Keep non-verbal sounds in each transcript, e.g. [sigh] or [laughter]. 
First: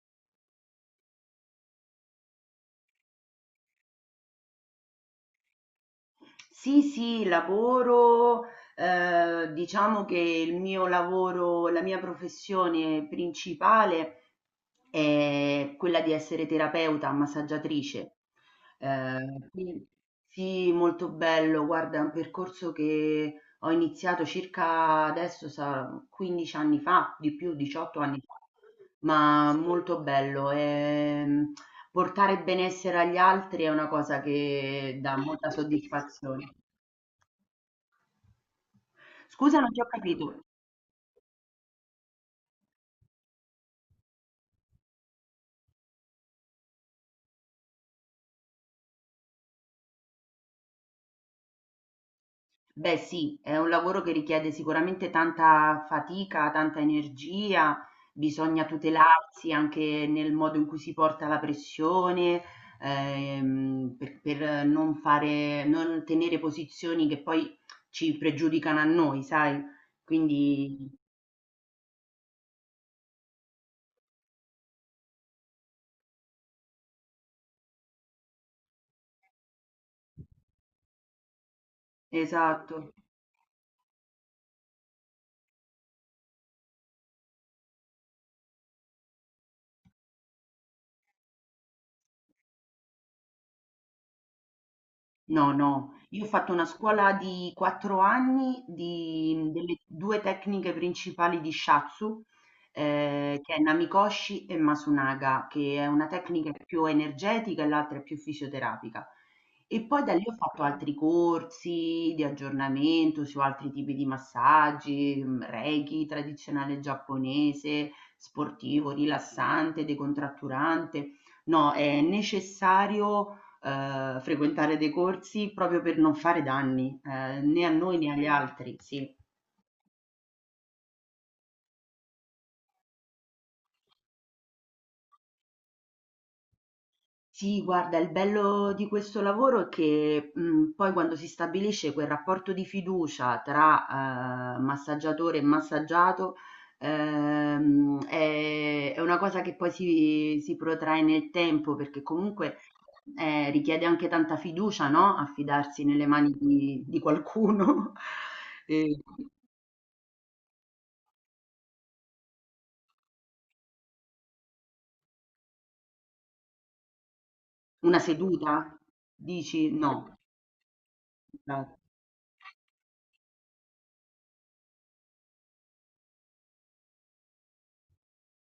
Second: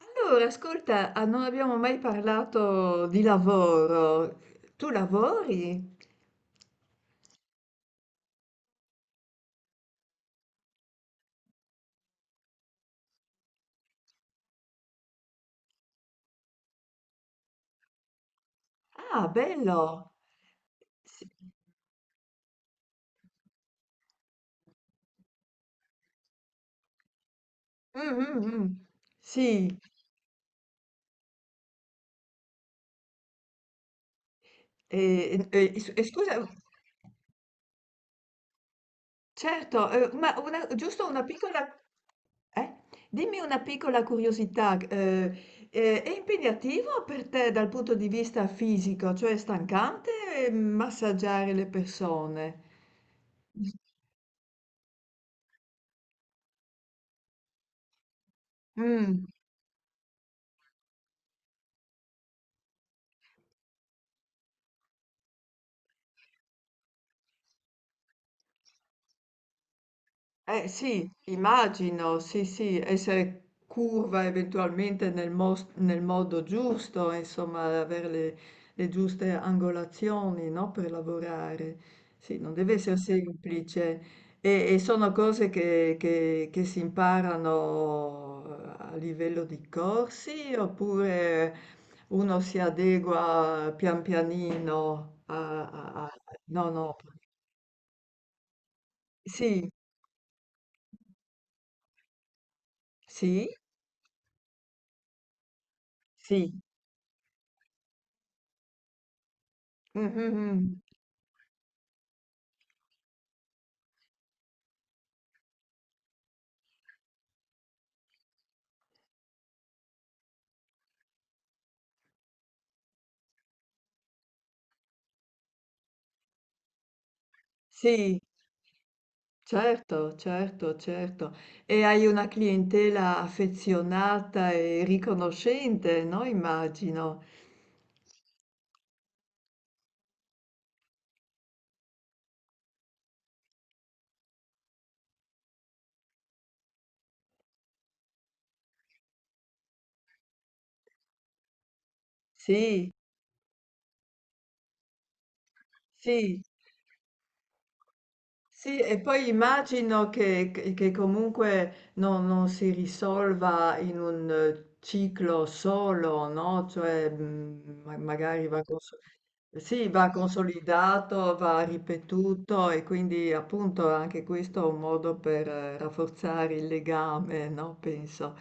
Allora, ascolta, non abbiamo mai parlato di lavoro. Tu lavori? Sì, sì, lavoro, diciamo che il mio lavoro, la mia professione principale è quella di essere terapeuta, massaggiatrice. Eh, Ah, quindi- bello! sì, molto Sì. bello, guarda, è un percorso che ho iniziato circa adesso, 15 anni fa, di più, 18 Mm, anni fa, mm, mm. ma Sì. molto bello. Portare benessere agli altri è una cosa che e, dà e- molta e s- e scusa, soddisfazione. Scusa, non ti ho certo, ma capito. Giusto una piccola, eh? Dimmi una piccola curiosità, è impegnativo per te dal punto di vista fisico, cioè è stancante massaggiare le persone? Beh, sì, è un lavoro che richiede sicuramente tanta fatica, tanta energia, bisogna Mm. tutelarsi anche nel modo in cui si porta la pressione, per non fare, non tenere posizioni che poi ci pregiudicano a noi, sai? Eh Quindi, sì, immagino, sì, sì, essere curva eventualmente nel modo giusto, insomma, avere le giuste angolazioni, no, per lavorare. Sì, non deve esatto. essere semplice. E sono cose che si imparano a livello di corsi oppure uno si adegua pian pianino No, a. a- no, a- io ho fatto una No, no, scuola di 4 anni di, sì, delle due tecniche principali di Shatsu, sì, che è Namikoshi e Masunaga, che è una tecnica sì. più energetica e l'altra è più fisioterapica. E poi da Mhm, lì ho fatto mhm. altri corsi di aggiornamento su altri tipi di massaggi, Reiki tradizionale giapponese, sportivo, rilassante, decontratturante. No, è necessario frequentare dei corsi proprio per non fare danni, né a noi né Sì, agli altri, sì. certo, certo, certo. E hai una clientela affezionata e riconoscente, no? Immagino. Sì, guarda, il bello di questo lavoro è che poi quando si stabilisce quel rapporto di fiducia tra massaggiatore e massaggiato, è una cosa che poi si protrae nel tempo, perché comunque Sì, richiede anche tanta fiducia, no? Affidarsi nelle mani sì, di qualcuno. [laughs] sì, E- e poi immagino che comunque non si risolva in un ciclo solo, no? Cioè, Una magari seduta? va con. Dici Sì, no. va consolidato, va Esatto. ripetuto e quindi appunto anche questo è un modo per rafforzare il legame, no? Penso.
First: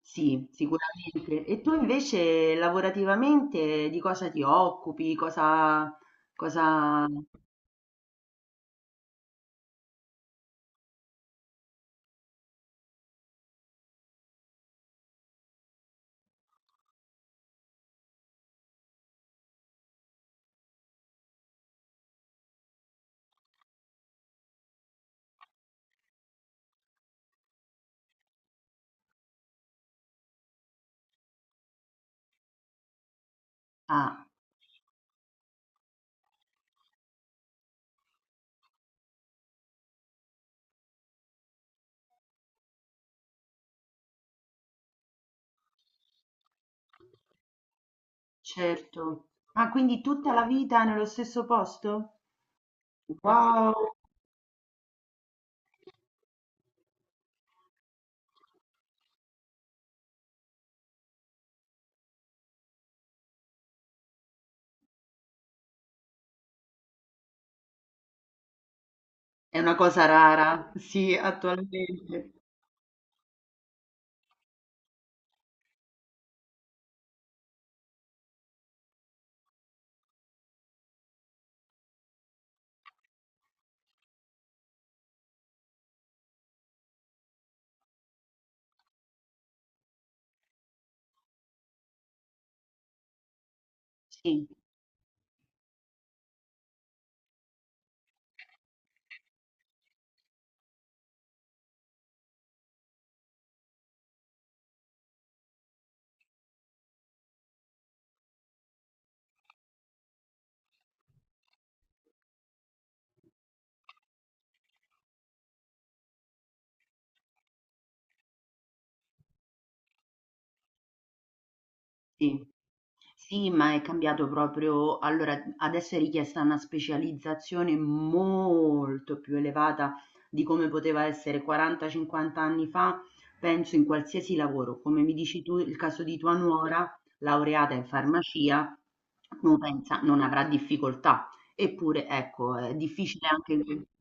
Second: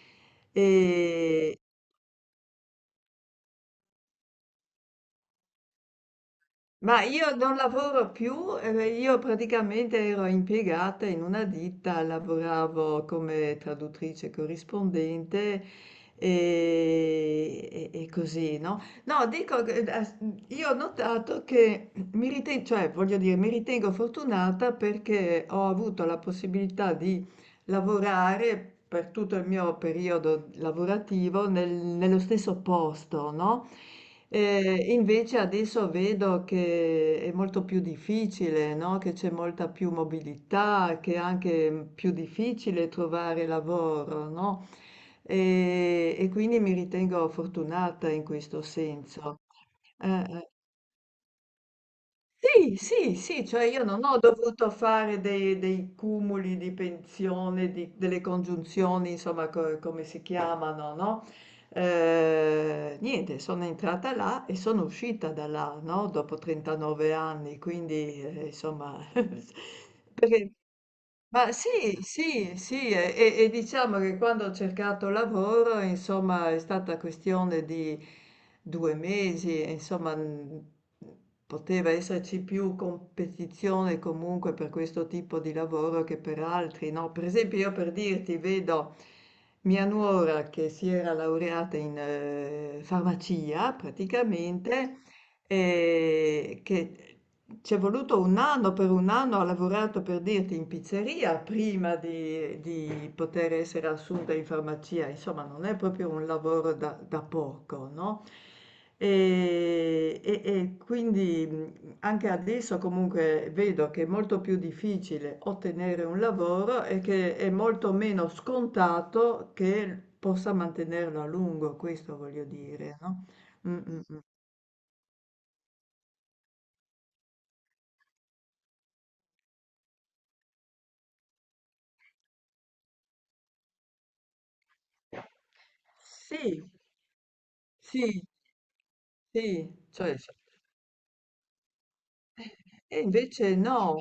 Sì, Sì. sicuramente. E, E tu invece lavorativamente di cosa ti occupi? Cosa, ma cosa... io non lavoro più, io praticamente ero impiegata in una ditta, lavoravo come traduttrice corrispondente e così, no? No, dico, che, io ho notato che mi ritengo, cioè voglio dire, mi ritengo fortunata perché ho avuto la possibilità di lavorare per tutto il mio periodo lavorativo nello stesso posto, no? Ah, Invece adesso vedo che è molto più difficile, no? Che c'è molta più mobilità, che è anche più difficile trovare lavoro, no? E quindi mi ritengo fortunata in questo certo. senso. Ah, quindi tutta la Eh. vita nello stesso posto? Sì, sì, sì, cioè Wow! io non ho dovuto fare dei cumuli di pensione, delle congiunzioni, insomma, come si chiamano, no? Niente, sono entrata là e sono uscita da là, no? Dopo 39 anni, quindi, insomma. [laughs] È una cosa Perché rara, sì, ma sì, attualmente. sì, sì, e diciamo che quando ho cercato lavoro, insomma, è stata questione di 2 mesi, e, insomma, poteva esserci più competizione comunque per questo tipo di lavoro che per altri, no? Per esempio, io per dirti, vedo mia nuora che si era laureata in farmacia Sì. praticamente, che ci è voluto 1 anno, per 1 anno ha lavorato per dirti in pizzeria prima di poter essere assunta in farmacia, insomma non è proprio un lavoro da poco, no, e quindi, anche adesso comunque vedo che è molto più difficile ottenere un lavoro e che è molto meno scontato che possa mantenerlo a lungo, questo Sì. voglio dire, no? Sì, ma è Mh-mh. cambiato proprio, allora adesso è richiesta una specializzazione molto più elevata di come poteva essere 40-50 anni fa, penso in qualsiasi lavoro. Come mi dici tu, il caso di tua Sì. nuora, laureata in Sì. farmacia, non Sì, pensa, cioè non s avrà difficoltà. Eppure, ecco, è e difficile invece anche... no.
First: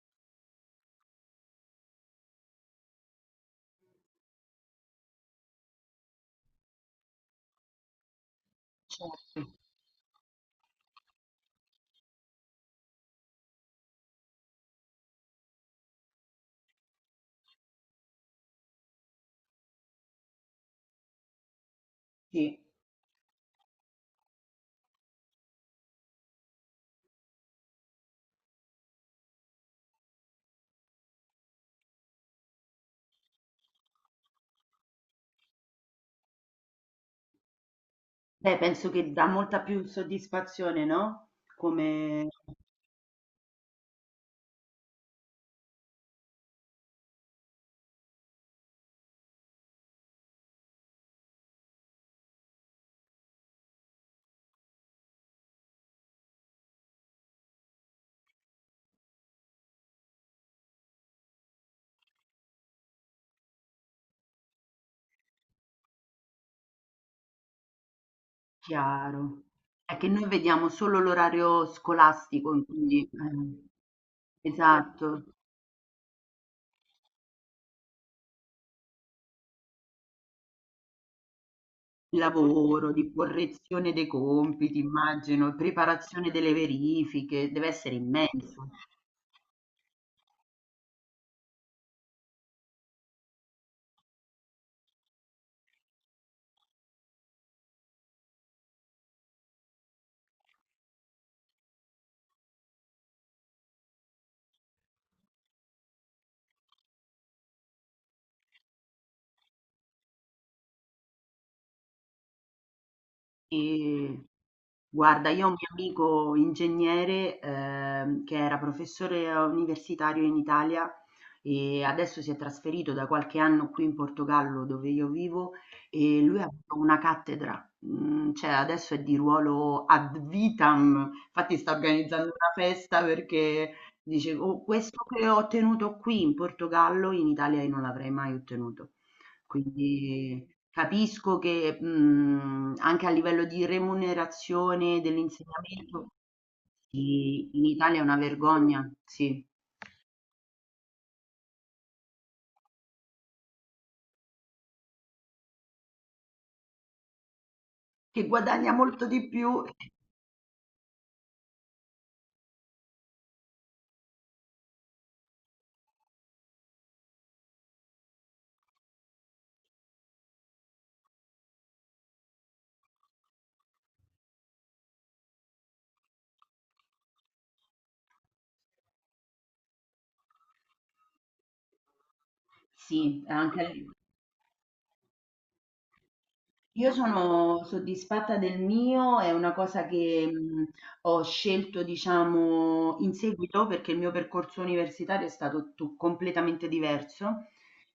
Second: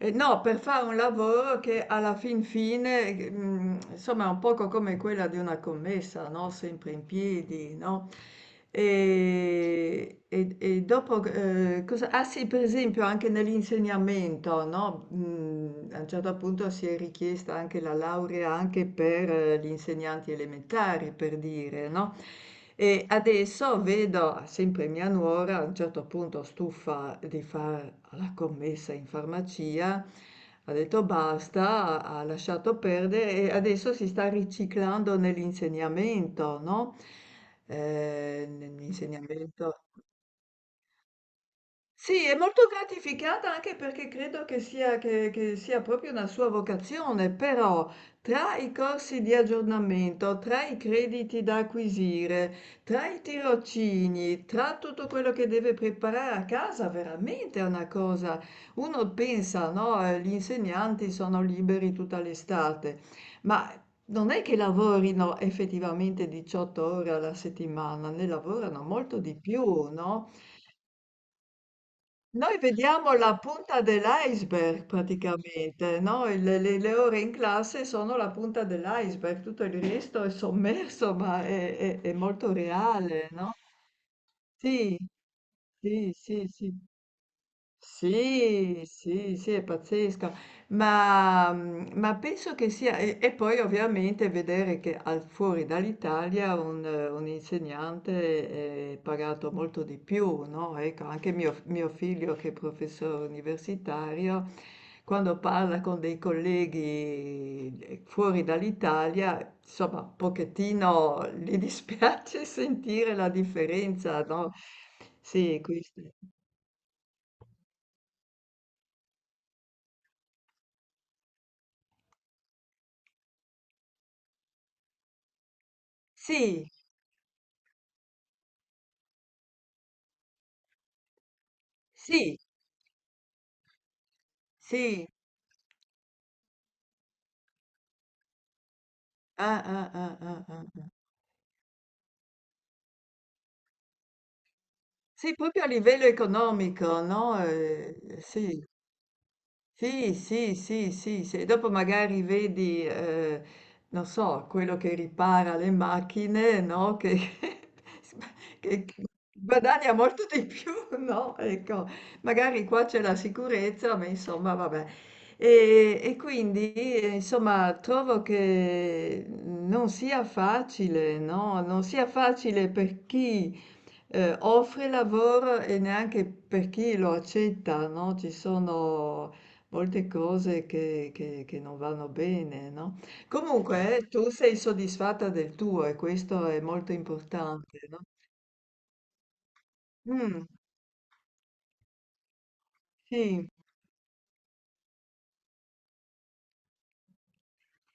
No, per fare un lavoro che alla fin fine, insomma, è un poco come quella di una commessa, no? Sempre in piedi, no? Certo, E dopo, ah sì, per esempio anche nell'insegnamento, no? A un certo punto si è richiesta anche la laurea anche per gli insegnanti elementari, per dire, no? sì. E adesso vedo sempre mia nuora, a un certo punto stufa di fare la commessa in farmacia, ha detto basta, ha lasciato perdere e adesso si sta riciclando nell'insegnamento, no? Sì. Beh, penso che dà molta Nell'insegnamento più soddisfazione, no? Come... sì, è molto gratificata anche perché credo che sia, che sia proprio una sua vocazione, però tra i corsi di aggiornamento, tra i crediti da acquisire, tra i tirocini, tra tutto quello che deve preparare a casa, veramente è una cosa. Uno pensa, no, gli insegnanti sono liberi tutta l'estate, ma non è che lavorino effettivamente 18 ore alla settimana, ne lavorano molto di Chiaro. più, È che noi no? vediamo solo l'orario scolastico, Noi in quindi vediamo la punta dell'iceberg esatto, praticamente, no? Le ore in classe sono la punta dell'iceberg, tutto il resto è sommerso, ma è il molto lavoro, di reale, no? correzione dei compiti, Sì, immagino, sì, preparazione sì, delle sì. verifiche, deve essere immenso. Sì, sì, sì, è pazzesco, ma, ma penso che sia, e poi ovviamente vedere che fuori dall'Italia un insegnante è pagato molto di più, no? Ecco, anche mio figlio che è professore universitario, quando parla con dei colleghi fuori dall'Italia, insomma, un pochettino gli dispiace [laughs] sentire la E differenza, no? guarda, io ho un Sì, mio questo. amico ingegnere che era professore universitario in Italia e adesso si è trasferito da qualche anno qui in Portogallo dove io vivo e lui ha Sì, avuto una cattedra, mm, cioè adesso è di ruolo ad vitam, infatti sta organizzando sì, una festa perché dice "Oh, questo sì, che ho ottenuto qui in Portogallo in Italia io non l'avrei mai ottenuto." ah, ah, ah, ah, Quindi ah, ah. capisco che, mhmm, anche a livello di remunerazione Sì, proprio a livello dell'insegnamento economico, no, sì, in Italia è una sì. vergogna, sì, Sì, sì, sì, sì, sì. Dopo magari vedi, non so, quello che ripara le macchine, no? Che, che [laughs] guadagna che molto di più guadagna molto di più, [laughs] no? Ecco, magari qua c'è la sicurezza, ma insomma, vabbè. E quindi, insomma, trovo che non sia facile, no? Non sia facile per chi offre lavoro e neanche per chi lo accetta, no? Ci sono molte cose che non vanno bene, no? sì, anche. Comunque, tu sei soddisfatta del tuo e questo è Io molto sono importante, no? soddisfatta del mio, è una cosa che Mm, ho scelto, diciamo, in sì, seguito perché il mio percorso universitario è stato completamente diverso,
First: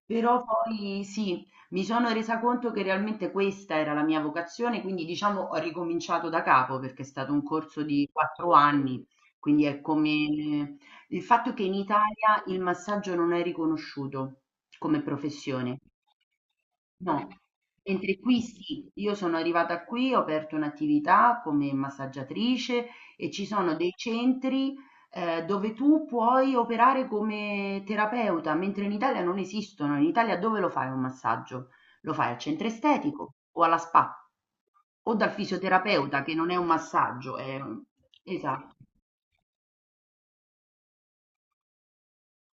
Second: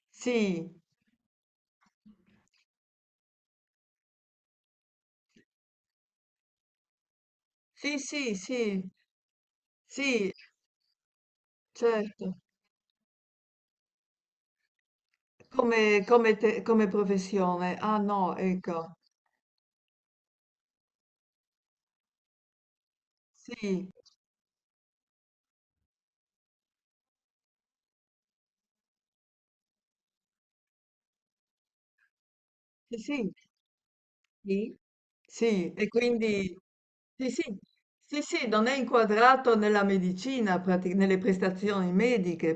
però sì. poi sì, mi sono resa conto che realmente questa era la mia vocazione, quindi diciamo ho ricominciato da capo perché è stato un corso Sì, di sì, quattro sì, anni, quindi è sì, come il fatto che in certo. Italia il massaggio non è riconosciuto come professione. Come, come No, professione. Ah mentre no, qui sì. ecco. Io sono arrivata qui, ho aperto un'attività come massaggiatrice e ci sono Sì, dei centri, dove tu puoi operare come terapeuta, mentre in Italia non esistono. In Italia dove lo fai un massaggio? Lo fai al centro sì, sì. estetico o alla spa Sì. o dal Sì. E fisioterapeuta che non è quindi un sì, massaggio, sì, è un sì, sì, non esatto. è inquadrato nella medicina, prati nelle prestazioni mediche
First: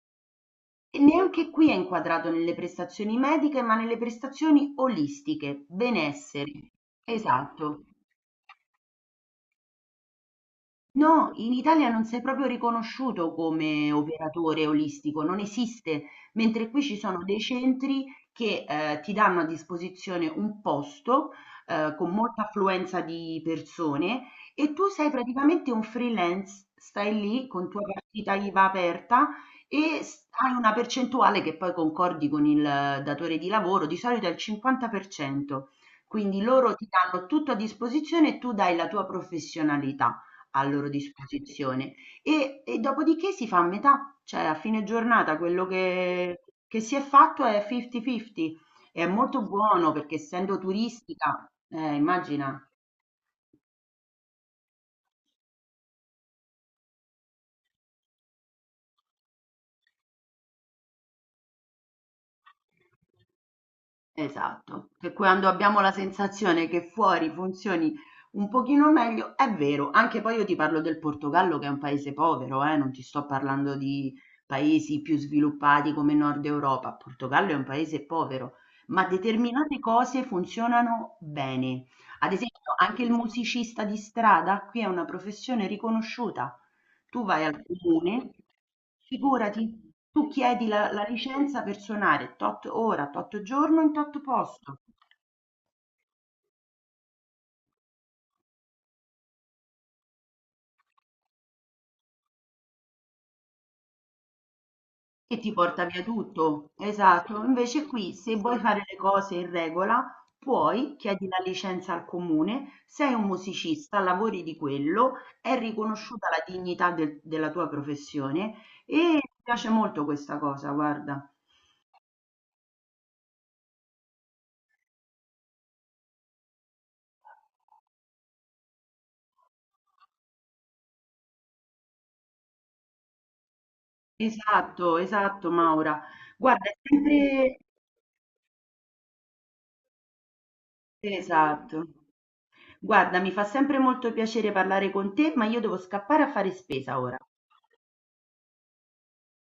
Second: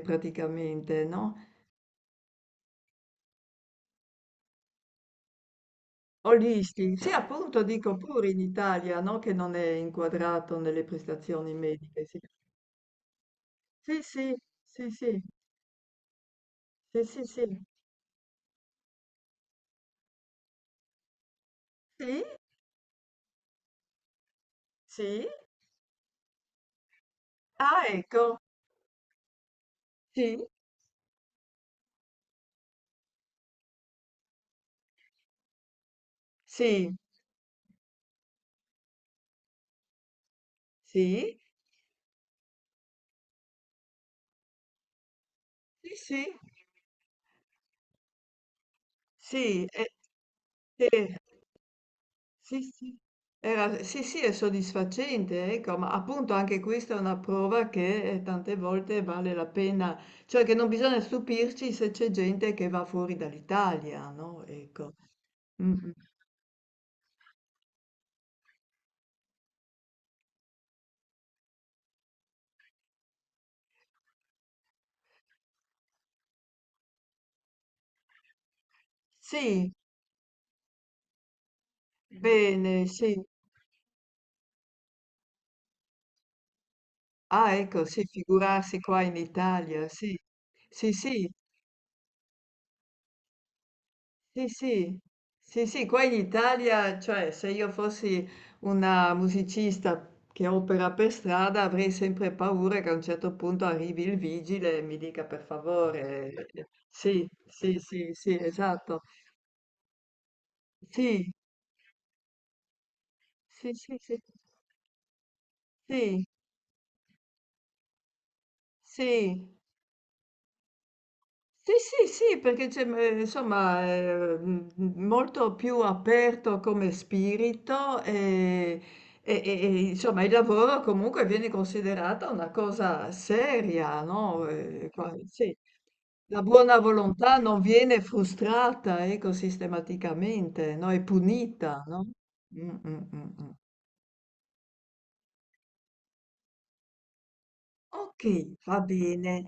E praticamente, no, neanche qui è inquadrato nelle prestazioni mediche ma nelle prestazioni olistiche, benessere. olisti sì, appunto Esatto. dico pure in Italia, no, che non è inquadrato nelle No, in prestazioni Italia non mediche, sì. sei proprio riconosciuto come Sì, sì, operatore sì, sì, olistico, non esiste, mentre qui ci sì, sono sì, dei sì. centri che ti danno a disposizione un posto con Sì, molta affluenza di persone e tu sei sì. praticamente un freelance, stai lì con tua Ah, partita ecco. IVA aperta e Sì, hai una percentuale che poi concordi con il datore di lavoro, di solito è il 50%, quindi loro ti sì, danno tutto a disposizione e tu dai la tua professionalità a loro sì, disposizione e dopodiché si fa a metà, cioè a fine giornata quello sì, sì. che si è fatto è fifty fifty. È molto Sì, e buono perché essendo sì. turistica immagina. Sì, sì. Era sì, sì, è soddisfacente, ecco, ma appunto anche questa è una prova che tante volte vale la pena, cioè che non bisogna stupirci se c'è gente che va fuori dall'Italia, no? Esatto, Ecco. che quando Mm, abbiamo mm. la sensazione che fuori funzioni un pochino meglio, è vero, anche poi io ti parlo del Portogallo che è un paese povero, non ti sto parlando di paesi più sviluppati come Nord Europa, il Portogallo è un paese povero, ma Sì, determinate cose funzionano bene. Ad esempio, bene, anche il sì. musicista di strada qui è una professione riconosciuta. Tu vai Ah, al ecco, sì, comune, figurarsi qua in Italia, figurati, sì. tu chiedi la, Sì, la sì, licenza per suonare tot ora, tot giorno in tot sì, posto sì, sì, sì, qua in Italia, cioè se io fossi una musicista che opera per strada avrei sempre paura che a un certo punto arrivi il vigile e mi dica e per ti porta via favore. tutto. Sì, Esatto. sì, Invece sì, qui, se sì, vuoi fare le esatto. cose in regola, puoi, chiedi Sì, la licenza al comune, sei un sì, sì, musicista, sì, lavori di quello, è sì, riconosciuta la dignità della tua professione e mi sì. piace molto questa cosa, guarda. Sì, sì, sì, perché c'è, insomma, molto più aperto come spirito, e insomma il lavoro comunque viene considerata una cosa seria, no, Esatto, qua esatto, sì, Maura. la Guarda, è buona volontà sempre... non viene frustrata, ecco, sistematicamente, no, è Esatto. punita, no? Mh, mh, Guarda, mi mh, fa mh. sempre molto piacere parlare con te, ma io devo scappare a fare spesa ora. Okay, va bene.